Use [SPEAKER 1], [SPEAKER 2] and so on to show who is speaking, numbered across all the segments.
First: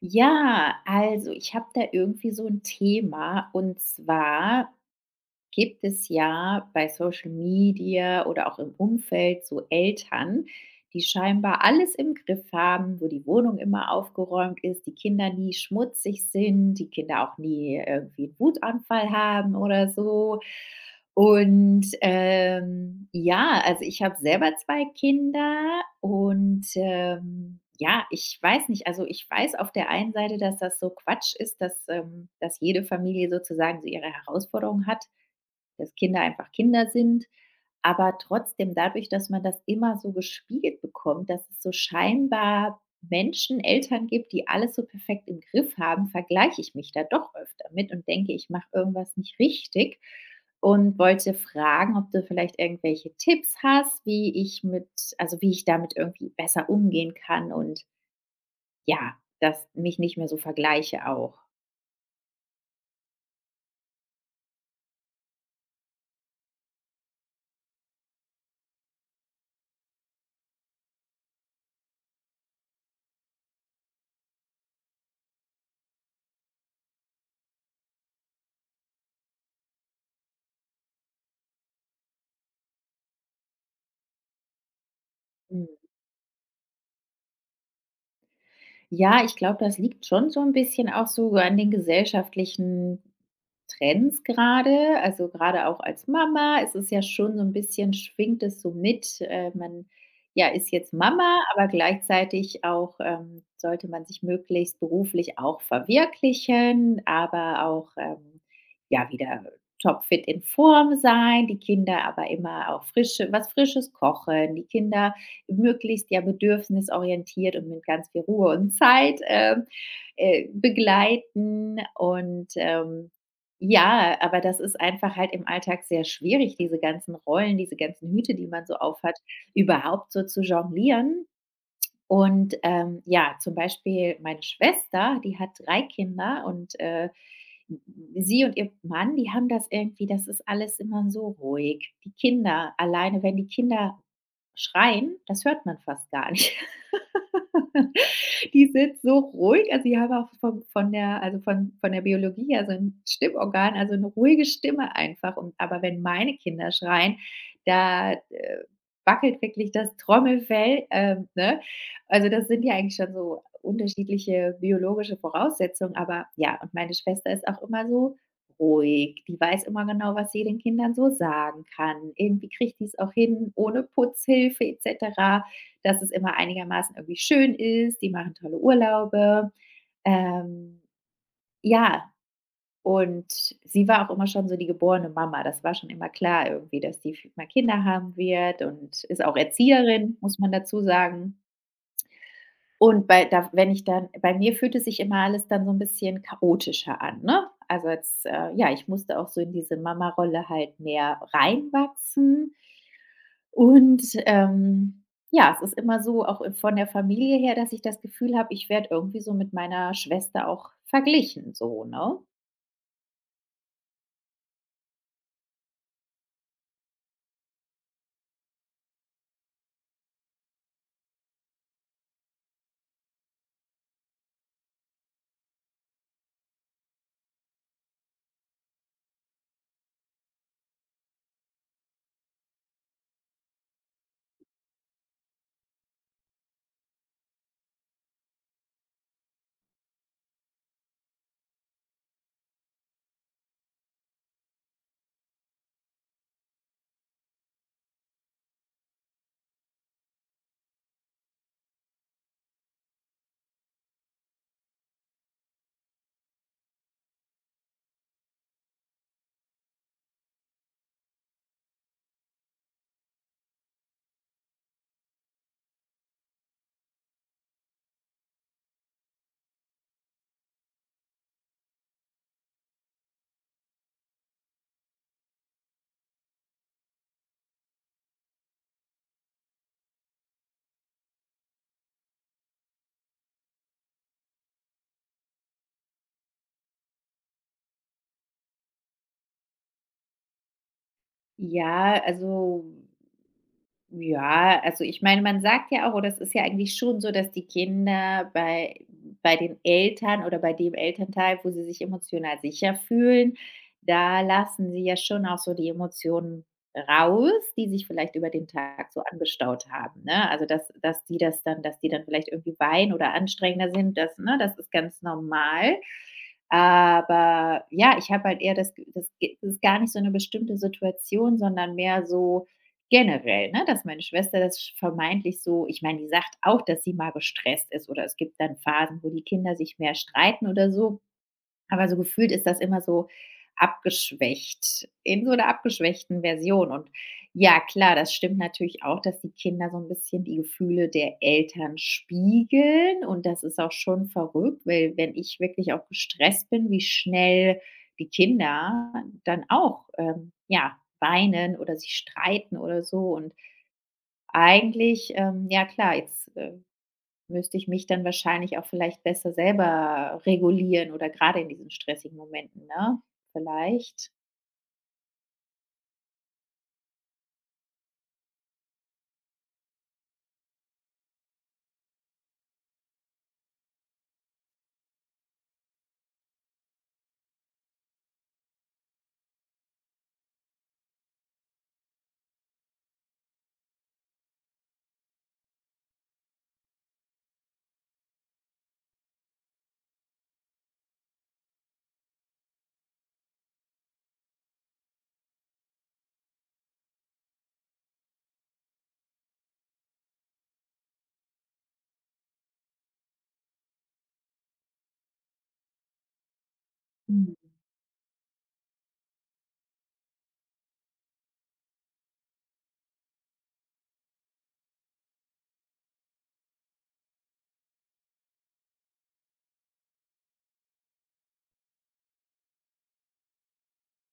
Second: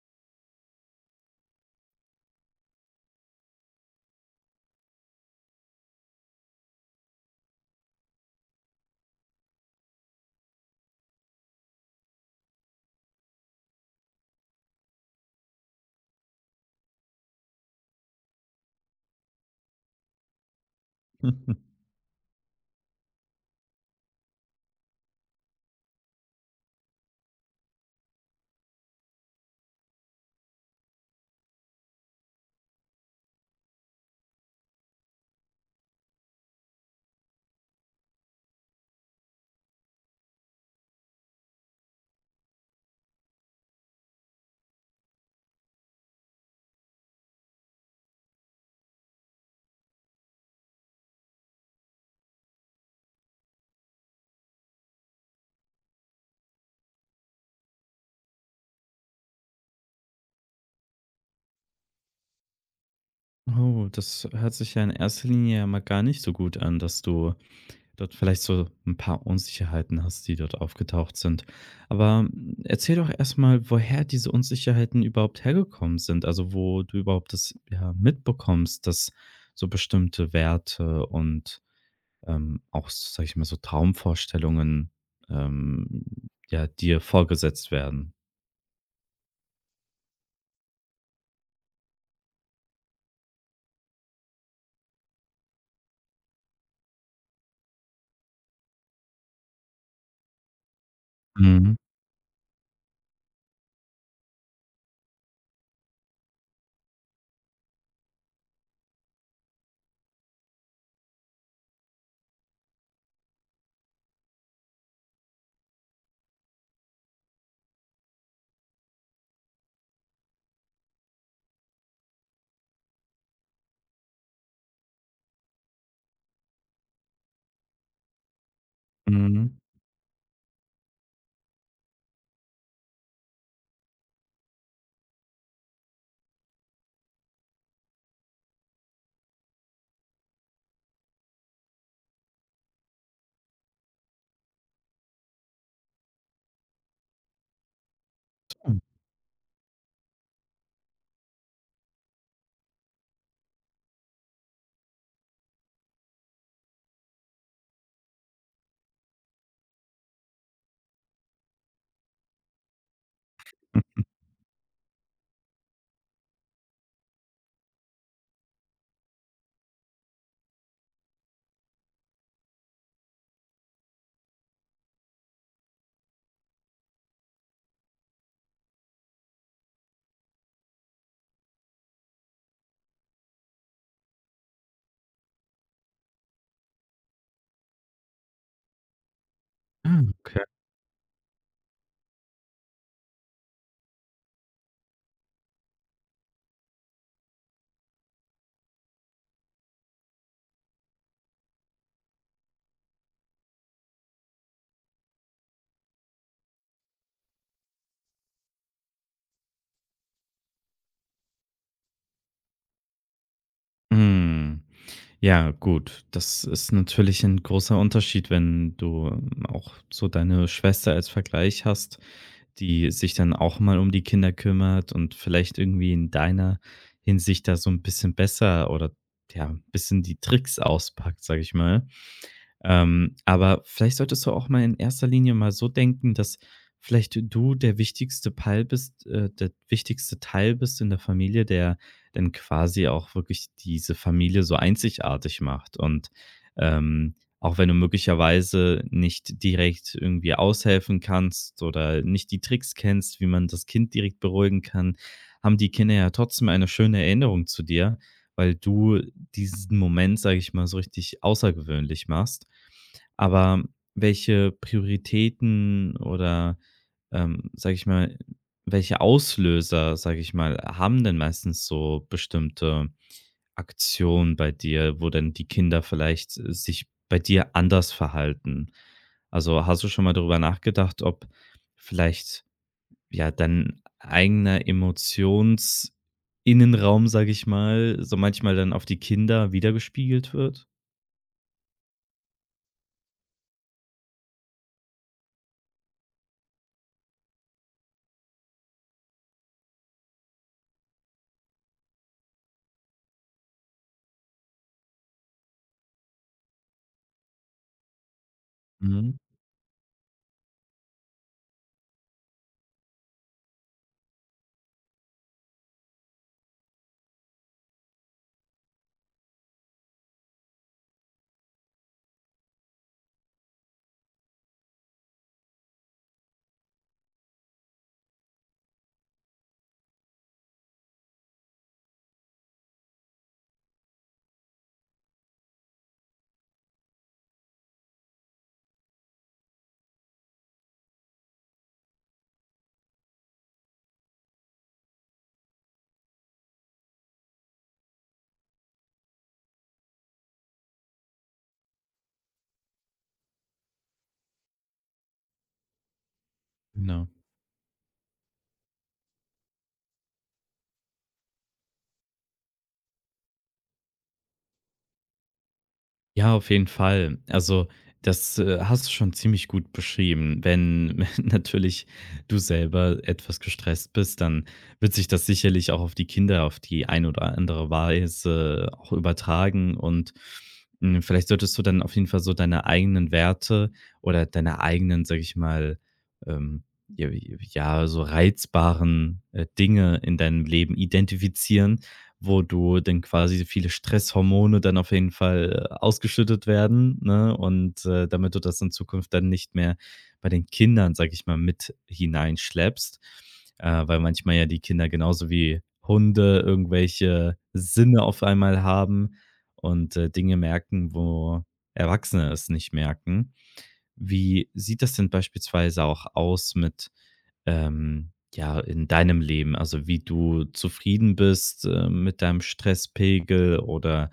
[SPEAKER 1] Ja, also ich habe da irgendwie so ein Thema, und zwar gibt es ja bei Social Media oder auch im Umfeld so Eltern, die scheinbar alles im Griff haben, wo die Wohnung immer aufgeräumt ist, die Kinder nie schmutzig sind, die Kinder auch nie irgendwie 'n Wutanfall haben oder so. Ja, also, ich habe selber 2 Kinder und ja, ich weiß nicht, also, ich weiß auf der einen Seite, dass das so Quatsch ist, dass dass jede Familie sozusagen so ihre Herausforderungen hat, dass Kinder einfach Kinder sind. Aber trotzdem, dadurch, dass man das immer so gespiegelt bekommt, dass es so scheinbar Menschen, Eltern gibt, die alles so perfekt im Griff haben, vergleiche ich mich da doch öfter mit und denke, ich mache irgendwas nicht richtig, und wollte fragen, ob du vielleicht irgendwelche Tipps hast, wie ich also wie ich damit irgendwie besser umgehen kann, und ja, dass mich nicht mehr so vergleiche auch.
[SPEAKER 2] Oh, das hört sich ja in erster Linie ja mal gar nicht so gut an, dass du dort vielleicht so ein paar Unsicherheiten hast, die dort aufgetaucht sind. Aber, erzähl doch erst mal, woher diese Unsicherheiten überhaupt hergekommen sind, also, wo du überhaupt das, ja, mitbekommst, dass so bestimmte Werte und, auch, sage ich mal, so Traumvorstellungen,
[SPEAKER 1] Hm.
[SPEAKER 2] ähm, ja, dir vorgesetzt werden.
[SPEAKER 1] Ja, ich glaube, das liegt schon so ein bisschen auch so an den gesellschaftlichen Trends gerade. Also, gerade auch als Mama ist es ja schon so ein bisschen, schwingt es so mit. Man, ja, ist jetzt Mama, aber
[SPEAKER 2] Mhm,
[SPEAKER 1] gleichzeitig auch, sollte man sich möglichst beruflich auch verwirklichen, aber auch, ja, wieder topfit in Form sein, die Kinder aber immer auch frische, was Frisches kochen, die Kinder möglichst ja bedürfnisorientiert und mit ganz viel Ruhe und Zeit, begleiten, und ja, aber das ist einfach halt im Alltag sehr schwierig, diese ganzen Rollen, diese ganzen Hüte, die man so aufhat,
[SPEAKER 2] mhm.
[SPEAKER 1] überhaupt so zu jonglieren. Ja, zum Beispiel meine Schwester, die hat 3 Kinder und sie und ihr Mann, die haben das irgendwie, das ist alles immer so ruhig. Die Kinder alleine, wenn die Kinder schreien, das hört man fast gar nicht. Die sind so ruhig, also, die haben auch von der, also, von der Biologie her so ein Stimmorgan, also, eine ruhige Stimme einfach, und aber wenn meine Kinder schreien, da wackelt wirklich das Trommelfell, ne? Also, das sind ja eigentlich schon so unterschiedliche biologische Voraussetzungen, aber ja, und meine Schwester ist auch immer so ruhig. Die weiß immer genau, was sie den Kindern so sagen kann. Irgendwie kriegt die es auch hin ohne Putzhilfe et cetera, dass es immer einigermaßen irgendwie schön ist. Die machen tolle Urlaube. Ähm, ja, und sie war auch immer schon so die geborene Mama. Das war schon immer klar irgendwie, dass die mal Kinder haben wird, und ist auch
[SPEAKER 2] Ah,
[SPEAKER 1] Erzieherin, muss
[SPEAKER 2] okay.
[SPEAKER 1] man dazu sagen. Und bei, da, wenn ich dann, bei mir fühlte sich immer alles dann so ein bisschen chaotischer an, ne? Also jetzt, ja, ich musste auch so in diese Mama-Rolle halt mehr reinwachsen. Und, ähm, ja, es ist immer so, auch, von der Familie her, dass ich das Gefühl habe, ich werde irgendwie so mit meiner Schwester auch verglichen so, ne?
[SPEAKER 2] Mhm. Ja, gut. Das ist natürlich ein großer Unterschied, wenn du, auch so deine Schwester als Vergleich hast, die sich dann auch mal um die Kinder kümmert und vielleicht irgendwie in deiner Hinsicht da so ein bisschen besser oder, ja, ein bisschen die Tricks auspackt, sage ich mal. Aber vielleicht solltest du auch mal in erster Linie mal so denken, dass vielleicht du der wichtigste Teil bist, der wichtigste Teil bist in der Familie, der dann quasi auch wirklich diese Familie so einzigartig macht. Und ähm, auch wenn du möglicherweise nicht direkt irgendwie aushelfen kannst oder nicht die Tricks kennst, wie man das Kind direkt beruhigen kann, haben die Kinder ja trotzdem eine schöne Erinnerung zu dir, weil du diesen Moment, sage ich mal, so richtig außergewöhnlich machst. Aber welche Prioritäten oder, sage ich mal, welche Auslöser, sage ich mal, haben denn meistens so bestimmte Aktionen bei dir, wo dann die Kinder vielleicht sich bei dir anders verhalten? Also hast du schon mal darüber nachgedacht, ob vielleicht ja, dein eigener Emotionsinnenraum, innenraum sage ich mal, so manchmal dann auf die Kinder wiedergespiegelt wird?
[SPEAKER 1] Ja, ja, also ich meine, man sagt ja auch, oder es ist ja eigentlich schon so, dass die Kinder bei den Eltern oder bei dem Elternteil, wo sie sich emotional sicher fühlen, da lassen sie ja schon auch so die Emotionen raus, die sich vielleicht über den Tag so
[SPEAKER 2] Mhm,
[SPEAKER 1] angestaut haben, ne? Also, dass die das dann dass die dann vielleicht irgendwie weinen oder anstrengender sind, das, ne, das ist ganz normal. Aber ja, ich habe halt eher das Ge das Ge das ist gar nicht so eine bestimmte Situation, sondern mehr so generell, ne, dass meine Schwester das sch vermeintlich so, ich meine, die sagt auch, dass sie mal gestresst ist, oder es gibt dann Phasen, wo die Kinder sich mehr streiten oder so. Aber so gefühlt ist das immer so abgeschwächt, in so einer abgeschwächten Version. Und ja, klar, das stimmt natürlich auch, dass die Kinder so ein bisschen die Gefühle der Eltern spiegeln. Und das ist auch schon verrückt, weil wenn ich wirklich auch gestresst bin, wie schnell die Kinder dann auch, ja, weinen oder sich streiten oder so. Und eigentlich, ja klar, jetzt,
[SPEAKER 2] genau.
[SPEAKER 1] müsste ich mich dann wahrscheinlich auch vielleicht besser selber regulieren, oder gerade in diesen stressigen Momenten, ne? Vielleicht?
[SPEAKER 2] Ja, auf jeden Fall. Also, das, hast du schon ziemlich gut beschrieben. Wenn natürlich du selber etwas gestresst bist, dann wird sich das sicherlich auch auf die Kinder auf die ein oder andere Weise auch übertragen und, vielleicht solltest du dann auf jeden Fall so deine eigenen Werte oder deine eigenen, sag ich mal, ähm, j ja, so reizbaren, Dinge in deinem Leben identifizieren wo du dann quasi viele Stresshormone dann auf jeden Fall ausgeschüttet werden, ne? Und, damit du das in Zukunft dann nicht mehr bei den Kindern, sage ich mal, mit hineinschleppst, weil manchmal ja die Kinder genauso wie Hunde irgendwelche
[SPEAKER 1] Mhm.
[SPEAKER 2] Sinne auf einmal haben und, Dinge merken, wo Erwachsene es nicht merken. Wie sieht das denn beispielsweise auch aus mit, ja, in deinem Leben? Also, wie du zufrieden bist, mit deinem Stresspegel oder,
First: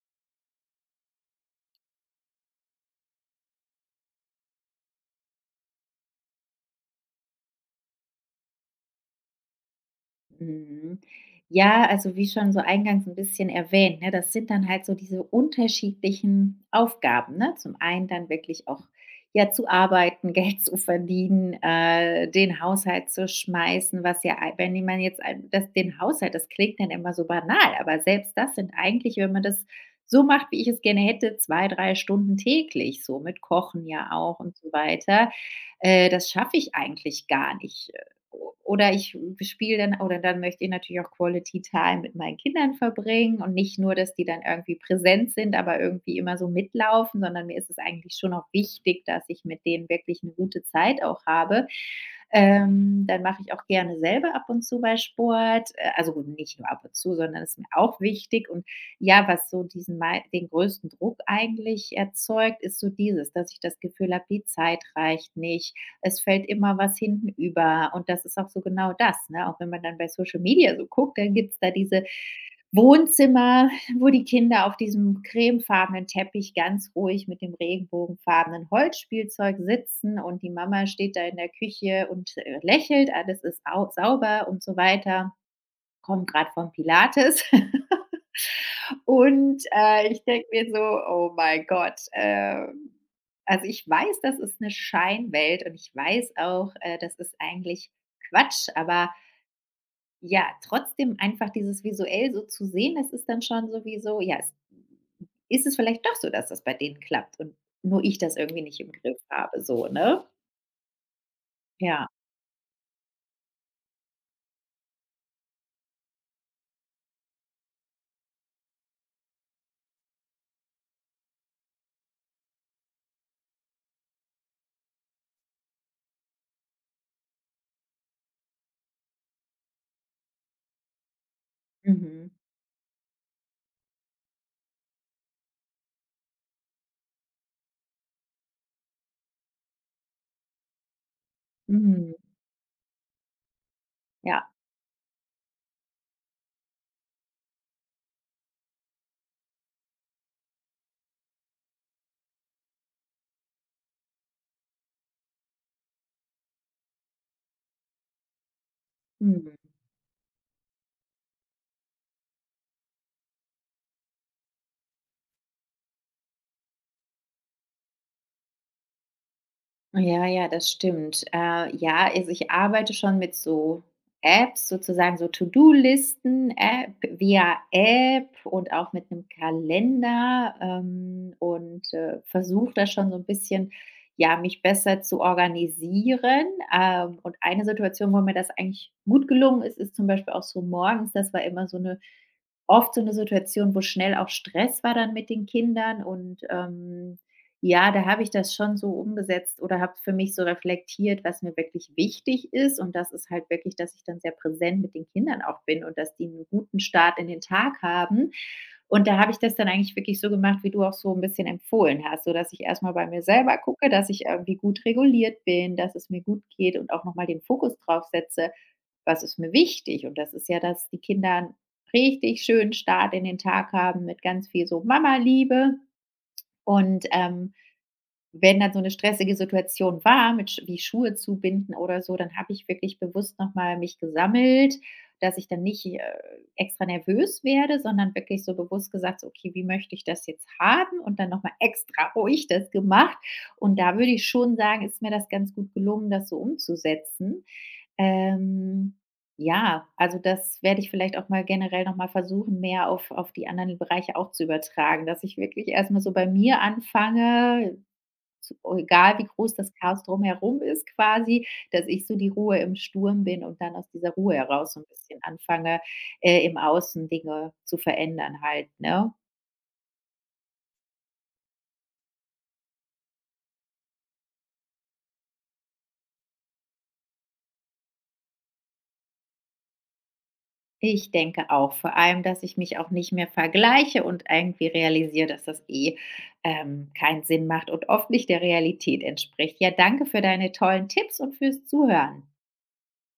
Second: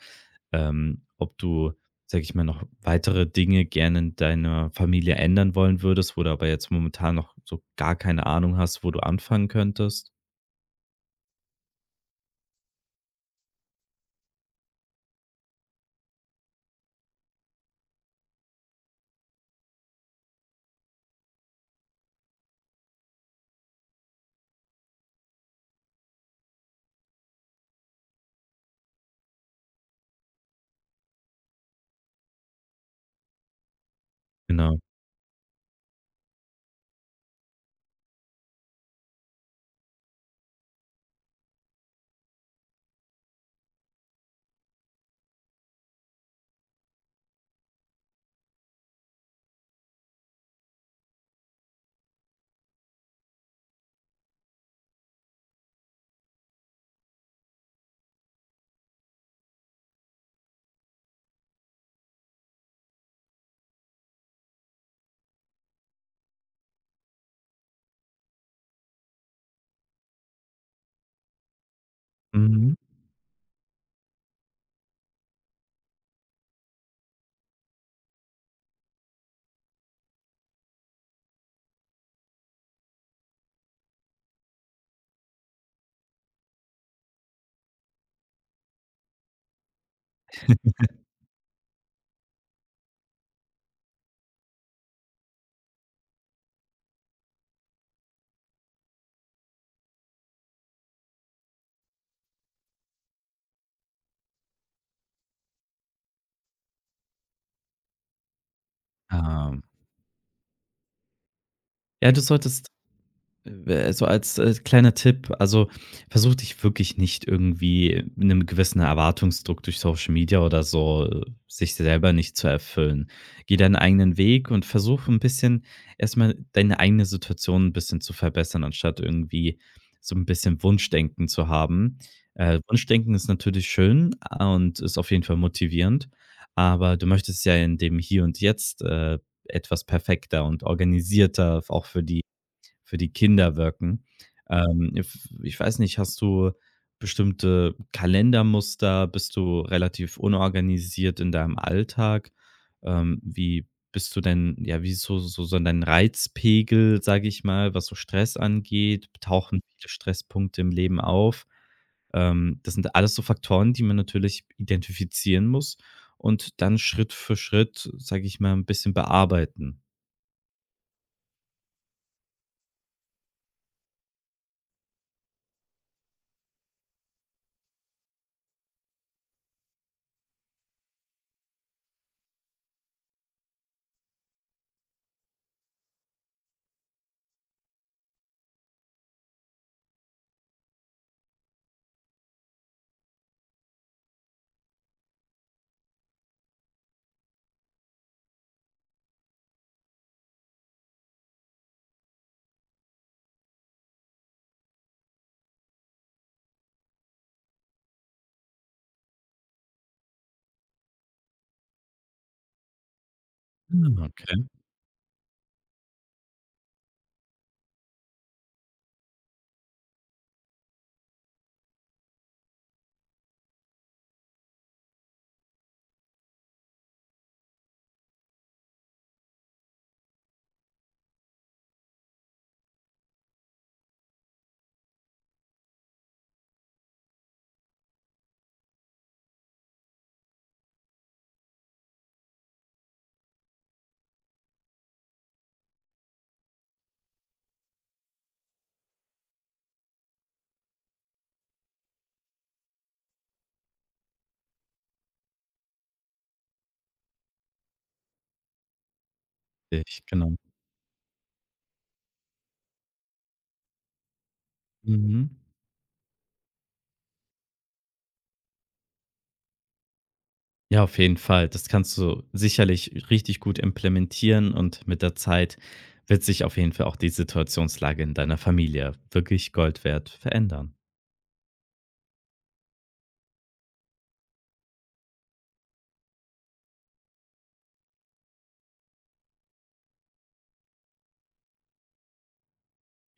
[SPEAKER 2] ob du, sage ich mal, noch weitere Dinge gerne in deiner Familie ändern wollen würdest, wo du aber jetzt momentan noch so gar keine Ahnung hast, wo du anfangen könntest?
[SPEAKER 1] Mhm. Ja, also wie schon so eingangs ein bisschen erwähnt, ne, das sind dann halt so diese unterschiedlichen Aufgaben, ne? Zum einen dann wirklich auch, ja, zu arbeiten, Geld zu verdienen, den Haushalt zu schmeißen, was ja, ei wenn man jetzt ein, das, den Haushalt, das klingt dann immer so banal, aber selbst das sind eigentlich, wenn man das so macht, wie ich es gerne hätte, 2 3 Stunden täglich, so mit Kochen ja auch und so
[SPEAKER 2] Genau.
[SPEAKER 1] weiter. Das schaffe ich eigentlich gar nicht, oder ich spiele dann, oder dann möchte ich natürlich auch Quality Time mit meinen Kindern verbringen und nicht nur, dass die dann irgendwie präsent sind, aber irgendwie immer so mitlaufen, sondern mir ist es eigentlich schon auch wichtig, dass ich mit denen wirklich eine gute Zeit auch habe. Dann mache ich auch gerne selber ab und zu mal Sport. Also gut, nicht nur ab und zu, sondern es ist mir auch wichtig. Und ja, was so diesen mei den größten Druck eigentlich erzeugt, ist so dieses, dass ich das Gefühl habe, die Zeit reicht nicht, es fällt immer was hinten über. Und das ist auch so genau das, ne? Auch wenn man dann bei Social Media so guckt, dann gibt's da diese
[SPEAKER 2] Mhm.
[SPEAKER 1] Wohnzimmer, wo die Kinder auf diesem cremefarbenen Teppich ganz ruhig mit dem regenbogenfarbenen Holzspielzeug sitzen, und die Mama steht da in der Küche und, lächelt, alles ist au sauber und so weiter. Kommt gerade vom Pilates. Und, ich denke mir so: „Oh mein Gott“, also, ich weiß, das ist eine Scheinwelt, und ich weiß auch, das ist eigentlich Quatsch, aber ja, trotzdem einfach dieses visuell so zu sehen, das ist dann schon sowieso, ja, es, ist es vielleicht doch so, dass das bei denen klappt und nur ich das irgendwie nicht im Griff
[SPEAKER 2] Ah.
[SPEAKER 1] habe so, ne? Ja.
[SPEAKER 2] Ja, du solltest, so als, kleiner Tipp, also, versuch dich wirklich nicht irgendwie mit einem gewissen Erwartungsdruck durch Social Media oder so sich selber nicht zu erfüllen. Geh deinen eigenen Weg und versuch ein bisschen erstmal deine eigene Situation ein bisschen zu verbessern, anstatt irgendwie so ein bisschen Wunschdenken zu haben.
[SPEAKER 1] Mhm.
[SPEAKER 2] Wunschdenken ist natürlich schön und ist auf jeden Fall motivierend, aber du möchtest ja in dem Hier und Jetzt, etwas perfekter und organisierter, auch
[SPEAKER 1] Mhm.
[SPEAKER 2] für die Kinder wirken.
[SPEAKER 1] Ja.
[SPEAKER 2] If ich weiß nicht, hast du bestimmte Kalendermuster? Bist du relativ unorganisiert in deinem Alltag? Wie bist du denn ja, wie ist so so so dein Reizpegel, sage ich mal, was so Stress angeht?
[SPEAKER 1] Mhm.
[SPEAKER 2] Tauchen viele Stresspunkte im Leben auf? Das sind alles so Faktoren, die man natürlich identifizieren muss und dann Schritt für Schritt, sage ich mal, ein bisschen bearbeiten.
[SPEAKER 1] Ja, ja, das stimmt. Ja, also ich arbeite schon mit so Apps, sozusagen so To-Do-Listen-App via App, und auch mit einem Kalender, und versuche da schon so ein bisschen, ja, mich besser zu organisieren. Und eine Situation, wo mir das eigentlich gut gelungen ist, ist zum Beispiel auch so morgens. Das war immer so eine, oft so eine Situation, wo schnell auch Stress war dann mit den Kindern und ja, da habe ich das schon so umgesetzt oder habe für mich so reflektiert, was mir wirklich wichtig ist. Und das ist halt wirklich, dass ich dann sehr präsent mit den Kindern auch bin und dass die einen guten Start in den Tag haben. Und da habe ich das dann eigentlich wirklich so gemacht, wie du auch so ein bisschen empfohlen hast, so dass ich erstmal bei mir selber gucke,
[SPEAKER 2] Hm,
[SPEAKER 1] dass ich
[SPEAKER 2] okay.
[SPEAKER 1] irgendwie gut reguliert bin, dass es mir gut geht und auch noch mal den Fokus drauf setze: „Was ist mir wichtig?“ Und das ist ja, dass die Kinder richtig schönen Start in den Tag haben mit ganz viel so Mama-Liebe und wenn dann so 'ne stressige Situation war mit Schuhe zubinden oder so, dann habe ich wirklich bewusst noch mal mich gesammelt, dass ich dann nicht, extra nervös werde, sondern wirklich so bewusst gesagt: „So, okay, wie möchte ich das jetzt haben?“ Und dann noch mal extra ruhig das gemacht. Und da würde ich schon sagen, ist mir das ganz gut gelungen, das so umzusetzen. Ähm, ja, also das werde ich vielleicht auch mal generell noch mal versuchen, mehr auf die anderen Bereiche auch zu übertragen, dass ich wirklich erst mal so bei mir anfange, zu, egal wie groß das Chaos
[SPEAKER 2] Richtig, genau.
[SPEAKER 1] drumherum ist quasi, dass ich so die Ruhe im Sturm bin und dann aus dieser Ruhe heraus so ein bisschen
[SPEAKER 2] Mhm.
[SPEAKER 1] anfange, im Außen Dinge zu verändern halt, ne?
[SPEAKER 2] Ja, auf jeden Fall. Das kannst du sicherlich richtig gut implementieren und mit der Zeit wird sich auf jeden Fall auch die Situationslage in deiner Familie wirklich Gold wert verändern.
[SPEAKER 1] Ich denke auch, vor allem, dass ich mich auch nicht mehr vergleiche und irgendwie realisiere, dass das eh, keinen Sinn macht und oft nicht der Realität entspricht. Ja, danke für deine tollen Tipps und fürs Zuhören.